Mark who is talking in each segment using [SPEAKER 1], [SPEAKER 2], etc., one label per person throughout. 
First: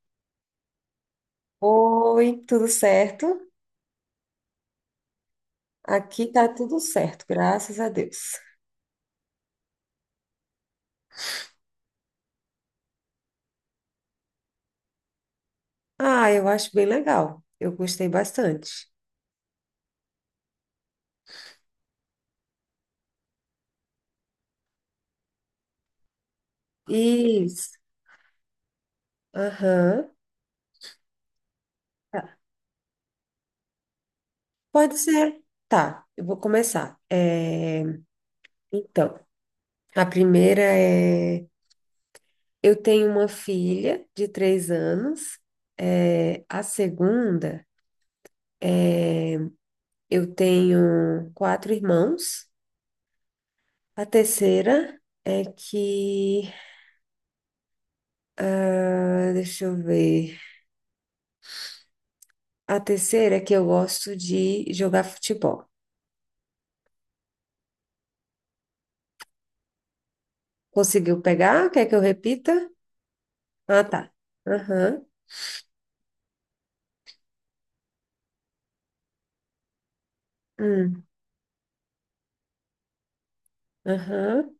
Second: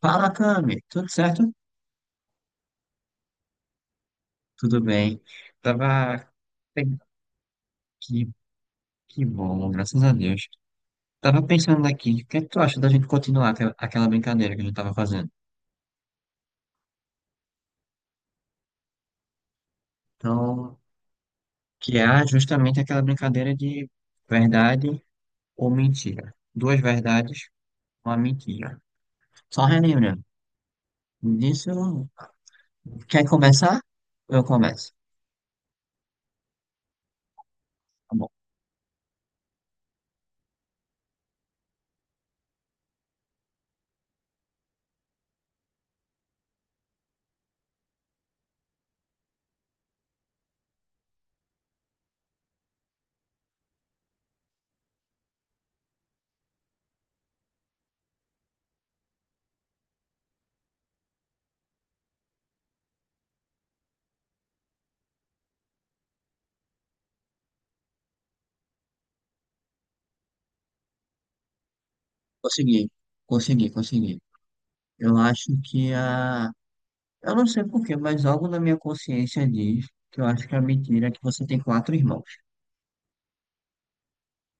[SPEAKER 1] Fala, Cami. Tudo certo?
[SPEAKER 2] Oi, tudo certo?
[SPEAKER 1] Tudo bem.
[SPEAKER 2] Aqui
[SPEAKER 1] Tava.
[SPEAKER 2] tá tudo
[SPEAKER 1] pen-
[SPEAKER 2] certo, graças a
[SPEAKER 1] Que,
[SPEAKER 2] Deus.
[SPEAKER 1] que bom, graças a Deus. Tava pensando aqui, o que é que tu acha da gente continuar aquela brincadeira que a gente tava fazendo?
[SPEAKER 2] Ah, eu acho bem legal. Eu gostei bastante.
[SPEAKER 1] Então, que é justamente aquela brincadeira de verdade ou mentira. Duas verdades,
[SPEAKER 2] Isso.
[SPEAKER 1] uma mentira. Só
[SPEAKER 2] Aham.
[SPEAKER 1] relembrando, disso,
[SPEAKER 2] Tá.
[SPEAKER 1] quer começar? Eu começo.
[SPEAKER 2] Pode ser. Tá, eu vou começar. É,
[SPEAKER 1] Tá bom.
[SPEAKER 2] então, a primeira é: eu tenho uma filha de 3 anos. É, a segunda é: eu tenho quatro irmãos. A terceira é que. Ah, deixa eu ver. A terceira é que eu gosto de jogar futebol. Conseguiu pegar? Quer que eu repita?
[SPEAKER 1] Consegui, consegui,
[SPEAKER 2] Ah, tá.
[SPEAKER 1] consegui.
[SPEAKER 2] Aham.
[SPEAKER 1] Eu acho que a Eu não sei por quê, mas algo na minha consciência diz que eu acho que a
[SPEAKER 2] Hum.
[SPEAKER 1] mentira é que você tem quatro irmãos.
[SPEAKER 2] Aham.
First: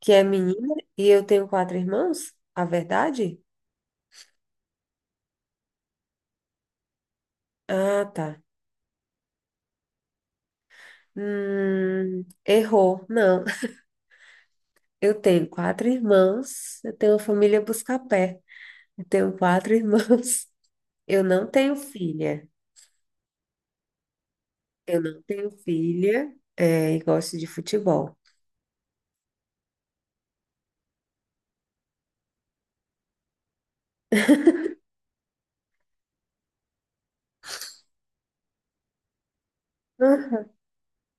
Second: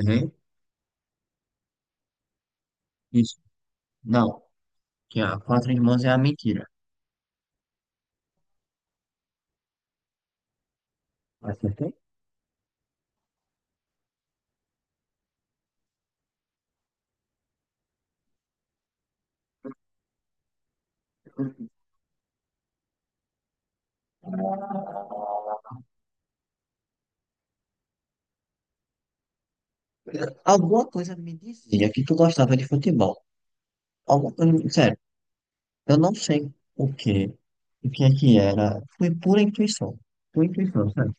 [SPEAKER 2] Que é menina e eu tenho quatro irmãos? A
[SPEAKER 1] Isso.
[SPEAKER 2] verdade?
[SPEAKER 1] Não. Que a quatro irmãos é a mentira.
[SPEAKER 2] Ah, tá.
[SPEAKER 1] Acertei?
[SPEAKER 2] Errou. Não. Eu tenho quatro irmãos. Eu tenho uma família busca-pé. Eu tenho quatro irmãos. Eu não tenho filha. Eu não tenho filha, é, e gosto de futebol.
[SPEAKER 1] Alguma coisa me dizia que tu gostava de futebol. Alguma coisa, sério, eu não sei o que é que era. Foi pura intuição. Pura intuição, sabe?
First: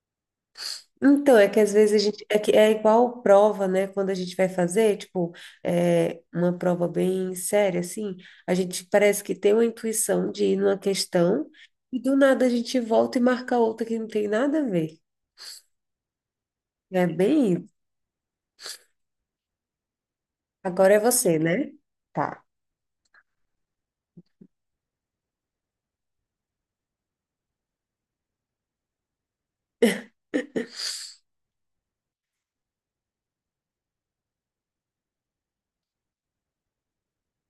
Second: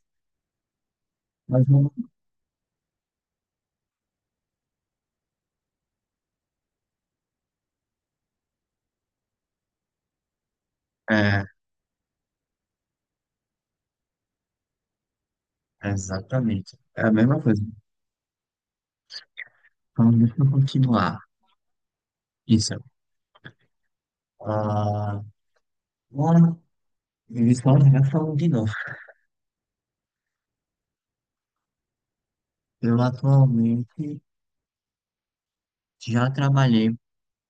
[SPEAKER 2] Então, é que
[SPEAKER 1] Mas
[SPEAKER 2] às
[SPEAKER 1] não.
[SPEAKER 2] vezes a gente. É, que é igual prova, né? Quando a gente vai fazer, tipo, é, uma prova bem séria, assim, a gente parece que tem uma intuição de ir numa
[SPEAKER 1] É,
[SPEAKER 2] questão e do nada a gente volta e marca outra que não tem nada a ver.
[SPEAKER 1] exatamente. É
[SPEAKER 2] É
[SPEAKER 1] a mesma
[SPEAKER 2] bem
[SPEAKER 1] coisa.
[SPEAKER 2] isso.
[SPEAKER 1] Então, deixa eu
[SPEAKER 2] Agora é
[SPEAKER 1] continuar.
[SPEAKER 2] você, né? Tá.
[SPEAKER 1] Isso. Ah, bora. Eles falam, já falam de novo. Eu atualmente. Já trabalhei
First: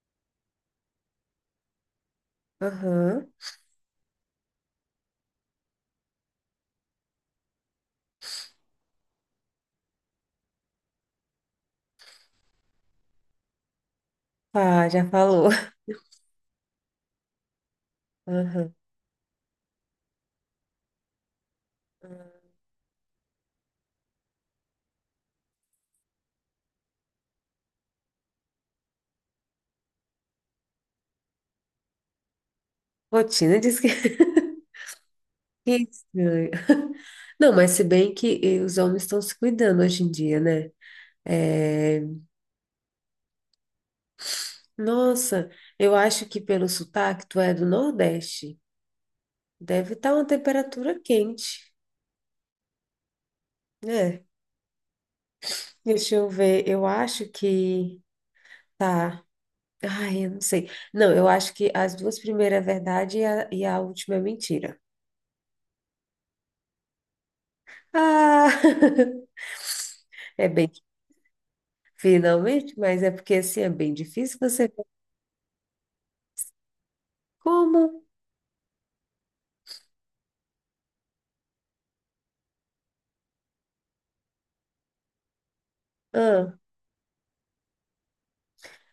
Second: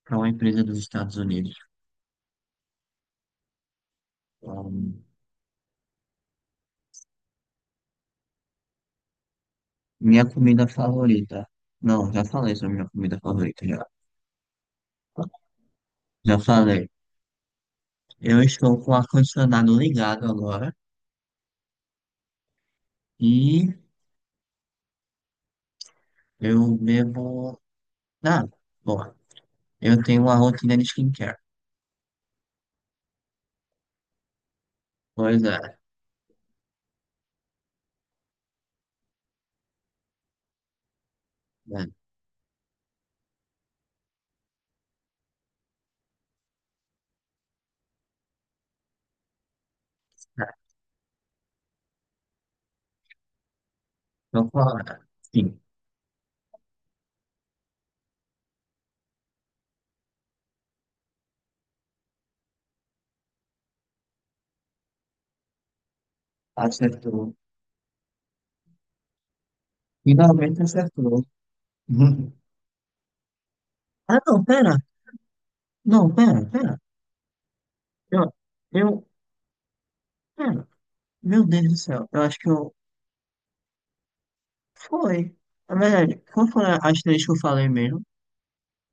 [SPEAKER 1] para uma empresa dos Estados Unidos.
[SPEAKER 2] Aham.
[SPEAKER 1] Ahn, minha comida favorita. Não, já falei sobre minha comida favorita, já.
[SPEAKER 2] Ah, já falou.
[SPEAKER 1] Já falei. Eu
[SPEAKER 2] Aham.
[SPEAKER 1] estou com o ar-condicionado ligado agora e eu bebo. Ah, bom, eu tenho uma rotina de skincare.
[SPEAKER 2] Rotina diz que.
[SPEAKER 1] Pois
[SPEAKER 2] Que
[SPEAKER 1] é.
[SPEAKER 2] estranho. Não, mas se bem que eh, os homens estão se cuidando hoje em dia, né?
[SPEAKER 1] Né?
[SPEAKER 2] É, nossa, eu acho que pelo sotaque tu é do Nordeste. Deve estar uma
[SPEAKER 1] É,
[SPEAKER 2] temperatura quente, né?
[SPEAKER 1] então, qual é? Sim,
[SPEAKER 2] Deixa eu ver, eu acho que tá. Ai, eu não sei. Não, eu acho que as duas primeiras é verdade e a última é mentira.
[SPEAKER 1] acertou.
[SPEAKER 2] Ah! É
[SPEAKER 1] Finalmente
[SPEAKER 2] bem,
[SPEAKER 1] acertou.
[SPEAKER 2] finalmente, mas é porque assim é bem
[SPEAKER 1] Ah,
[SPEAKER 2] difícil
[SPEAKER 1] não,
[SPEAKER 2] você
[SPEAKER 1] pera.
[SPEAKER 2] ver
[SPEAKER 1] Não, pera, pera.
[SPEAKER 2] como.
[SPEAKER 1] Eu, eu, pera. Meu Deus do céu. Eu acho que eu Foi. Na verdade, como
[SPEAKER 2] Ah,
[SPEAKER 1] foram as três que eu falei mesmo?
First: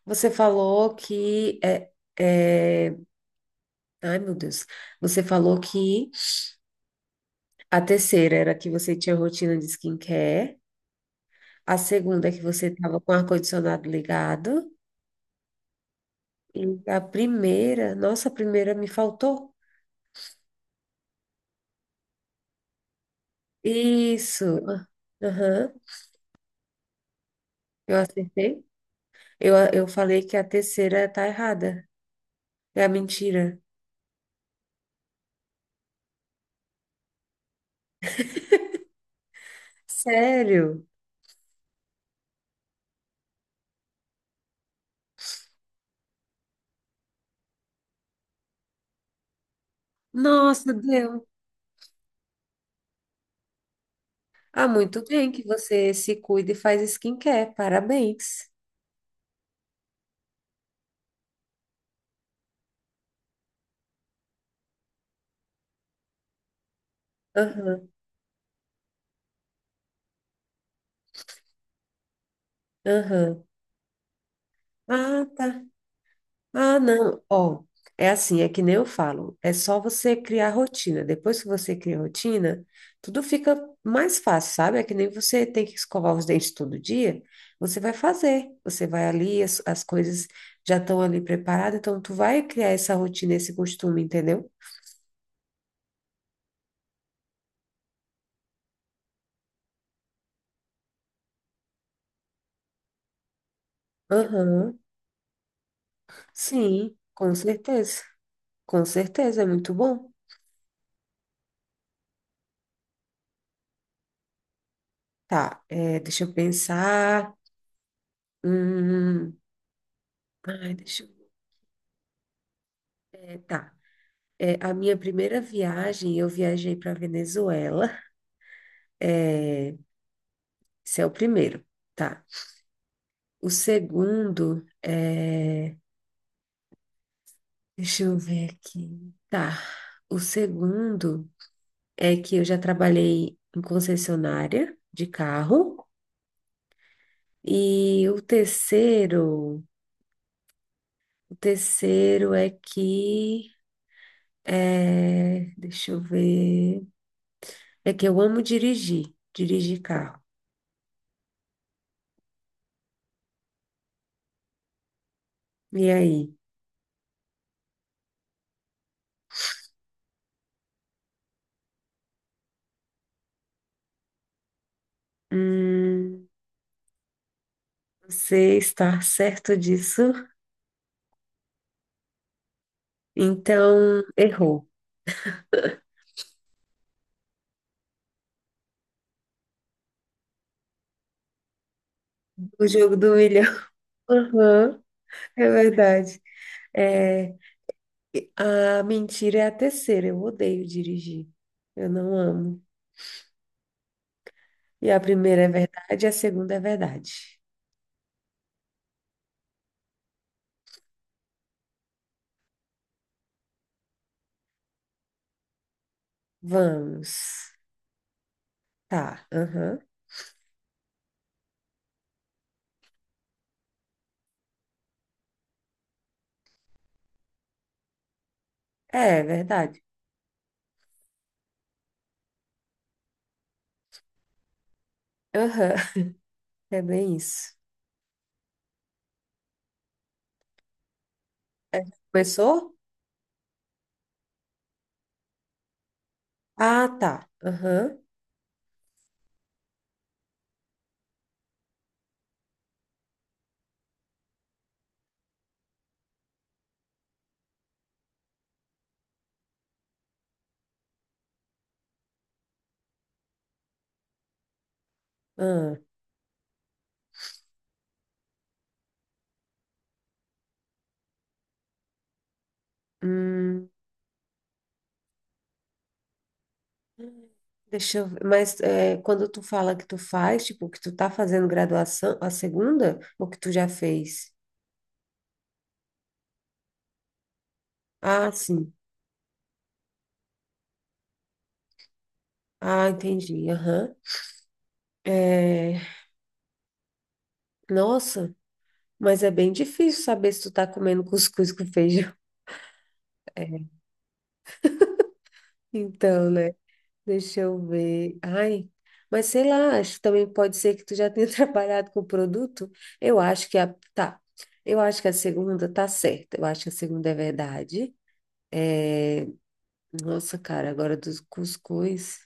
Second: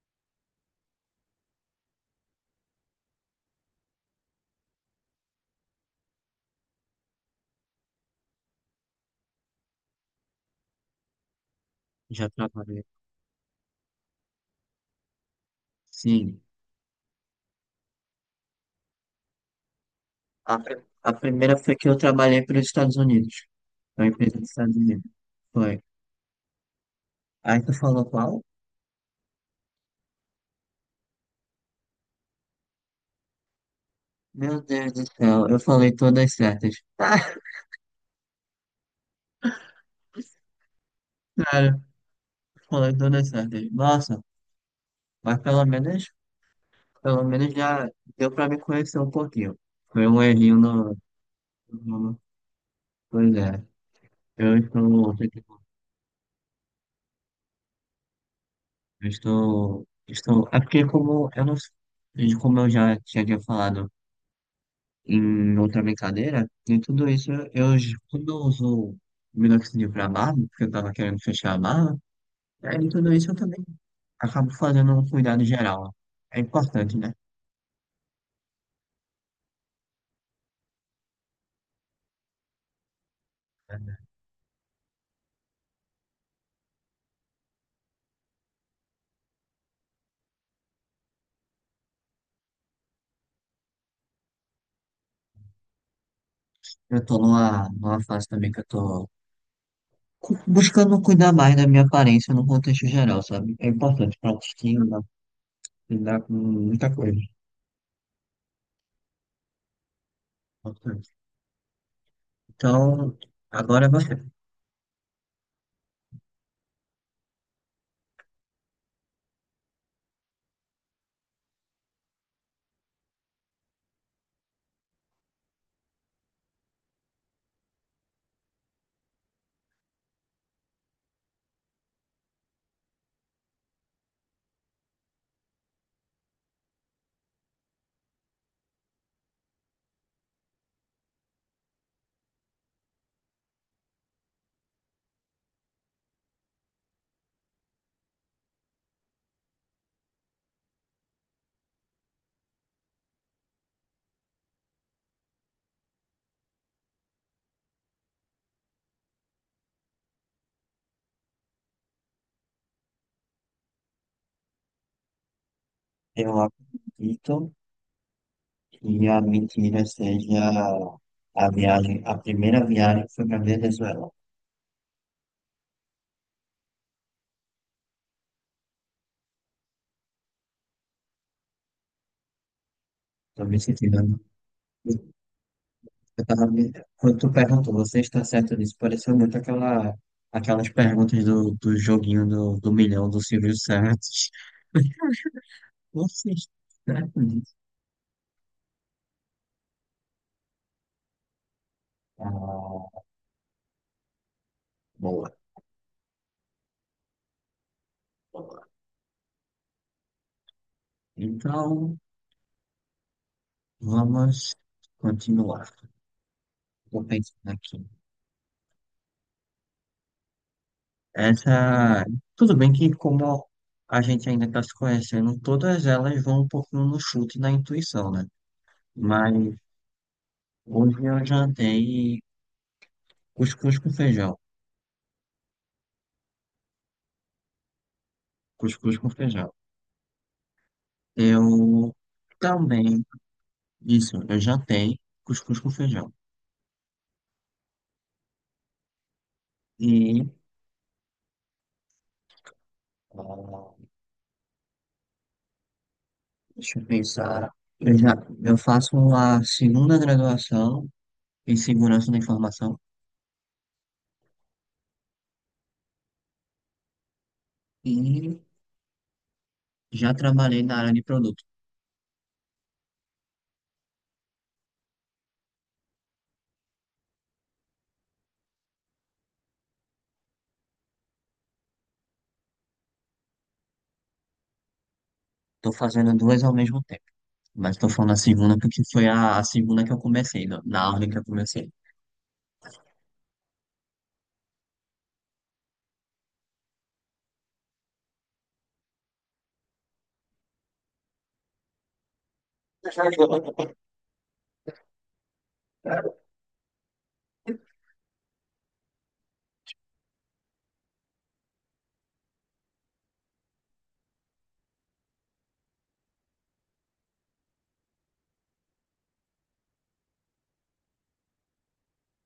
[SPEAKER 2] você falou que é, é... Ai, meu Deus. Você falou que a terceira era que você tinha rotina de skincare. A segunda
[SPEAKER 1] Já
[SPEAKER 2] é que você
[SPEAKER 1] trabalhei.
[SPEAKER 2] estava com o ar-condicionado ligado.
[SPEAKER 1] Sim.
[SPEAKER 2] E a primeira, nossa, a primeira me faltou.
[SPEAKER 1] A, pri- a primeira foi que eu trabalhei para os Estados Unidos. Uma empresa
[SPEAKER 2] Isso.
[SPEAKER 1] dos Estados Unidos.
[SPEAKER 2] Aham,
[SPEAKER 1] Foi. Aí tu
[SPEAKER 2] eu
[SPEAKER 1] falou qual?
[SPEAKER 2] acertei. Eu falei que a terceira tá errada. É a mentira.
[SPEAKER 1] Meu Deus do céu, eu falei todas certas. Ah,
[SPEAKER 2] Sério?
[SPEAKER 1] cara, falei todas certas. Nossa, mas pelo menos já deu pra me conhecer um pouquinho. Foi um errinho
[SPEAKER 2] Nossa, deu.
[SPEAKER 1] no... Pois é. Eu
[SPEAKER 2] Ah, muito
[SPEAKER 1] estou.
[SPEAKER 2] bem que você se cuida e faz skincare. Parabéns.
[SPEAKER 1] Estou. É porque como eu não, como eu já tinha falado em outra brincadeira, e tudo isso eu
[SPEAKER 2] Aham,
[SPEAKER 1] quando eu uso minoxidil para barba, porque eu tava querendo fechar a barba, aí em tudo isso eu
[SPEAKER 2] aham.
[SPEAKER 1] também acabo fazendo um
[SPEAKER 2] Ah,
[SPEAKER 1] cuidado
[SPEAKER 2] tá.
[SPEAKER 1] geral. É
[SPEAKER 2] Ah,
[SPEAKER 1] importante, né?
[SPEAKER 2] não. Ó, é assim, é que nem eu falo. É só você criar rotina. Depois que você cria rotina, tudo fica mais fácil, sabe? É que nem você tem que escovar os dentes todo dia. Você vai fazer. Você vai ali, as coisas já estão ali preparadas. Então, tu vai criar essa rotina, esse costume, entendeu?
[SPEAKER 1] Eu tô numa fase também que eu tô buscando cuidar mais da minha aparência no contexto geral, sabe? É importante pra
[SPEAKER 2] Aham.
[SPEAKER 1] autoestima, lidar com muita
[SPEAKER 2] Sim,
[SPEAKER 1] coisa.
[SPEAKER 2] com certeza. Com certeza, é muito bom.
[SPEAKER 1] Importante. Então, agora você.
[SPEAKER 2] Tá, é, deixa eu pensar. Hum, ai, deixa eu... é, tá. É, a minha primeira viagem, eu viajei para Venezuela. Esse é o primeiro, tá? O segundo é. Deixa eu ver aqui. Tá. O segundo é que eu já trabalhei em concessionária de carro. E o terceiro é que é, deixa eu ver. É que eu amo dirigir, dirigir carro. E aí?
[SPEAKER 1] Eu acredito que a mentira seja a viagem, a primeira viagem que foi para Venezuela.
[SPEAKER 2] Hum, você está certo disso?
[SPEAKER 1] Estou me sentindo.
[SPEAKER 2] Então,
[SPEAKER 1] Né?
[SPEAKER 2] errou.
[SPEAKER 1] Eu tava me... Quando tu perguntou, você está certo disso? Pareceu muito aquela, aquelas perguntas do joguinho
[SPEAKER 2] O
[SPEAKER 1] do
[SPEAKER 2] jogo
[SPEAKER 1] milhão
[SPEAKER 2] do
[SPEAKER 1] do
[SPEAKER 2] milhão.
[SPEAKER 1] Silvio Santos.
[SPEAKER 2] Aham, é verdade.
[SPEAKER 1] Você está certo
[SPEAKER 2] É,
[SPEAKER 1] disso?
[SPEAKER 2] e a mentira é a terceira. Eu odeio dirigir. Eu não amo.
[SPEAKER 1] Ah,
[SPEAKER 2] E a
[SPEAKER 1] boa,
[SPEAKER 2] primeira é verdade, a segunda é verdade.
[SPEAKER 1] boa. Então, vamos continuar. Estou
[SPEAKER 2] Vamos.
[SPEAKER 1] pensando aqui.
[SPEAKER 2] Tá, aham.
[SPEAKER 1] Essa, tudo bem que como a gente ainda está se conhecendo, todas elas vão um pouquinho no chute e na intuição, né?
[SPEAKER 2] É, é
[SPEAKER 1] Mas
[SPEAKER 2] verdade.
[SPEAKER 1] hoje eu jantei cuscuz com feijão,
[SPEAKER 2] Aham, é bem isso.
[SPEAKER 1] cuscuz com feijão.
[SPEAKER 2] É,
[SPEAKER 1] Eu
[SPEAKER 2] começou?
[SPEAKER 1] também, isso, eu jantei cuscuz com feijão.
[SPEAKER 2] Ah, tá. Aham.
[SPEAKER 1] E, ah, deixa eu pensar, eu já, eu faço a segunda graduação em segurança da informação
[SPEAKER 2] Ah,
[SPEAKER 1] e já trabalhei na área de produtos.
[SPEAKER 2] hum. Deixa eu ver. Mas é, quando tu fala que tu faz, tipo, que tu tá fazendo graduação, a segunda, ou que tu já fez?
[SPEAKER 1] Tô fazendo duas ao mesmo tempo. Mas tô falando a
[SPEAKER 2] Ah,
[SPEAKER 1] segunda
[SPEAKER 2] sim.
[SPEAKER 1] porque foi a segunda que eu comecei, na ordem que eu comecei.
[SPEAKER 2] Ah, entendi. Aham. É, nossa, mas é bem difícil saber se tu tá comendo cuscuz com feijão. É. Então, né? Deixa eu ver. Ai, mas sei lá, acho que também pode ser que tu já tenha trabalhado com o produto. Eu acho que a. Tá. Eu acho que a segunda tá certa. Eu acho que a segunda é verdade. Nossa, cara, agora dos cuscuz.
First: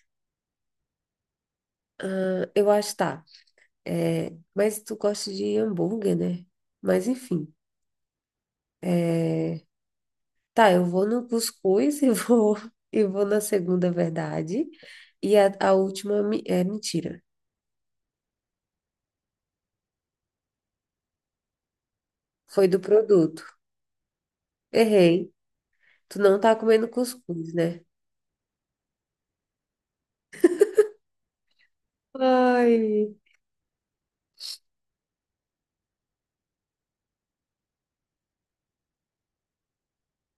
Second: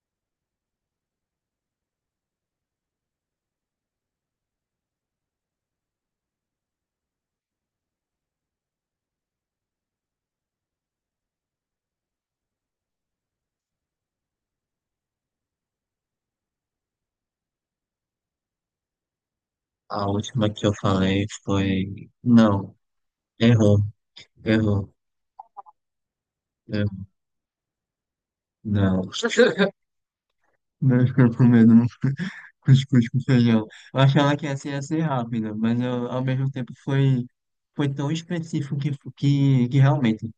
[SPEAKER 2] Eu acho, tá. É, mas tu gosta de hambúrguer, né? Mas enfim. É, tá, eu vou no cuscuz e vou, e vou na segunda verdade. E a última é mentira.
[SPEAKER 1] A última que eu falei foi.
[SPEAKER 2] Foi
[SPEAKER 1] Não,
[SPEAKER 2] do produto.
[SPEAKER 1] errou, errou,
[SPEAKER 2] Errei. Tu não tá comendo
[SPEAKER 1] errou.
[SPEAKER 2] cuscuz, né?
[SPEAKER 1] Não. Não, ficou com medo, não cuscuz
[SPEAKER 2] Ai,
[SPEAKER 1] com feijão. Eu achava que essa ia ser rápida, mas eu, ao mesmo tempo foi, foi tão específico que realmente,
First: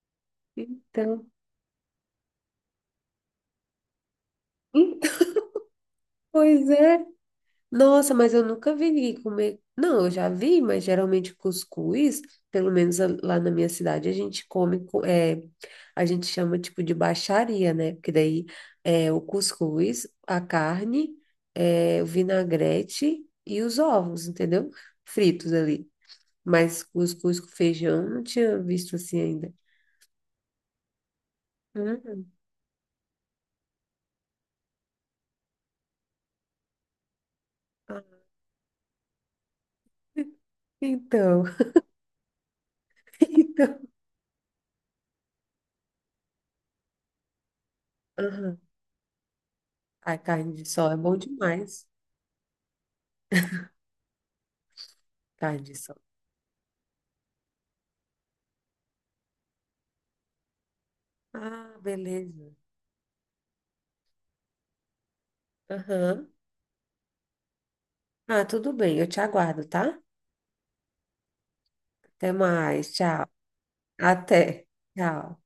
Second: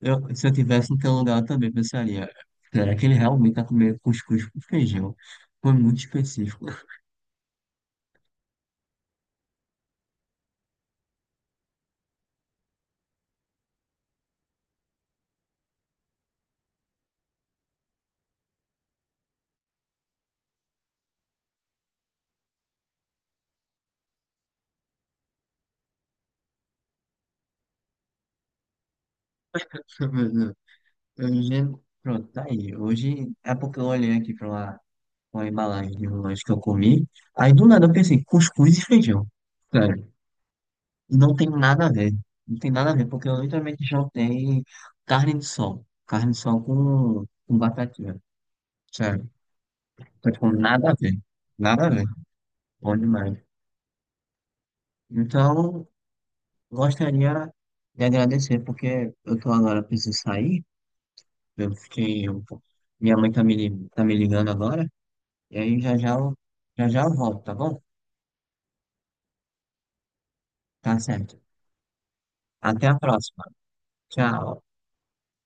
[SPEAKER 1] eu, se eu tivesse no teu
[SPEAKER 2] então.
[SPEAKER 1] lugar, eu também pensaria, será que ele realmente tá comendo cuscuz com feijão? Foi muito específico.
[SPEAKER 2] Pois é. Nossa, mas eu nunca vi ninguém comer. Não, eu já vi, mas geralmente cuscuz, pelo menos lá na minha cidade, a gente come, é, a gente chama tipo de baixaria, né? Porque daí é o cuscuz, a carne, é, o vinagrete e os ovos, entendeu? Fritos ali. Mas cuscuz com feijão eu não tinha visto assim ainda.
[SPEAKER 1] Mas não. Eu pronto,
[SPEAKER 2] Uhum.
[SPEAKER 1] tá aí. Hoje é porque eu olhei aqui pra uma embalagem de um lanche que eu comi. Aí do nada eu
[SPEAKER 2] Ah,
[SPEAKER 1] pensei, cuscuz e feijão. Sério. E não
[SPEAKER 2] então,
[SPEAKER 1] tem nada a ver. Não tem nada a ver, porque eu
[SPEAKER 2] então.
[SPEAKER 1] literalmente jantei carne de sol. Carne de sol com batatinha.
[SPEAKER 2] Aham.
[SPEAKER 1] Sério.
[SPEAKER 2] A
[SPEAKER 1] Então, tipo,
[SPEAKER 2] carne de
[SPEAKER 1] nada
[SPEAKER 2] sol
[SPEAKER 1] a
[SPEAKER 2] é bom
[SPEAKER 1] ver. Nada
[SPEAKER 2] demais.
[SPEAKER 1] a ver. Bom demais.
[SPEAKER 2] Carne de
[SPEAKER 1] Então,
[SPEAKER 2] sol.
[SPEAKER 1] gostaria de agradecer, porque eu tô agora, preciso sair. Eu
[SPEAKER 2] Ah,
[SPEAKER 1] fiquei um
[SPEAKER 2] beleza.
[SPEAKER 1] pouco. Minha mãe tá me, tá me ligando agora. E aí
[SPEAKER 2] Aham.
[SPEAKER 1] já já eu volto, tá bom?
[SPEAKER 2] Ah, tudo bem, eu te aguardo, tá?
[SPEAKER 1] Tá certo.
[SPEAKER 2] Até
[SPEAKER 1] Até
[SPEAKER 2] mais,
[SPEAKER 1] a
[SPEAKER 2] tchau.
[SPEAKER 1] próxima. Tchau.
[SPEAKER 2] Até. Tchau.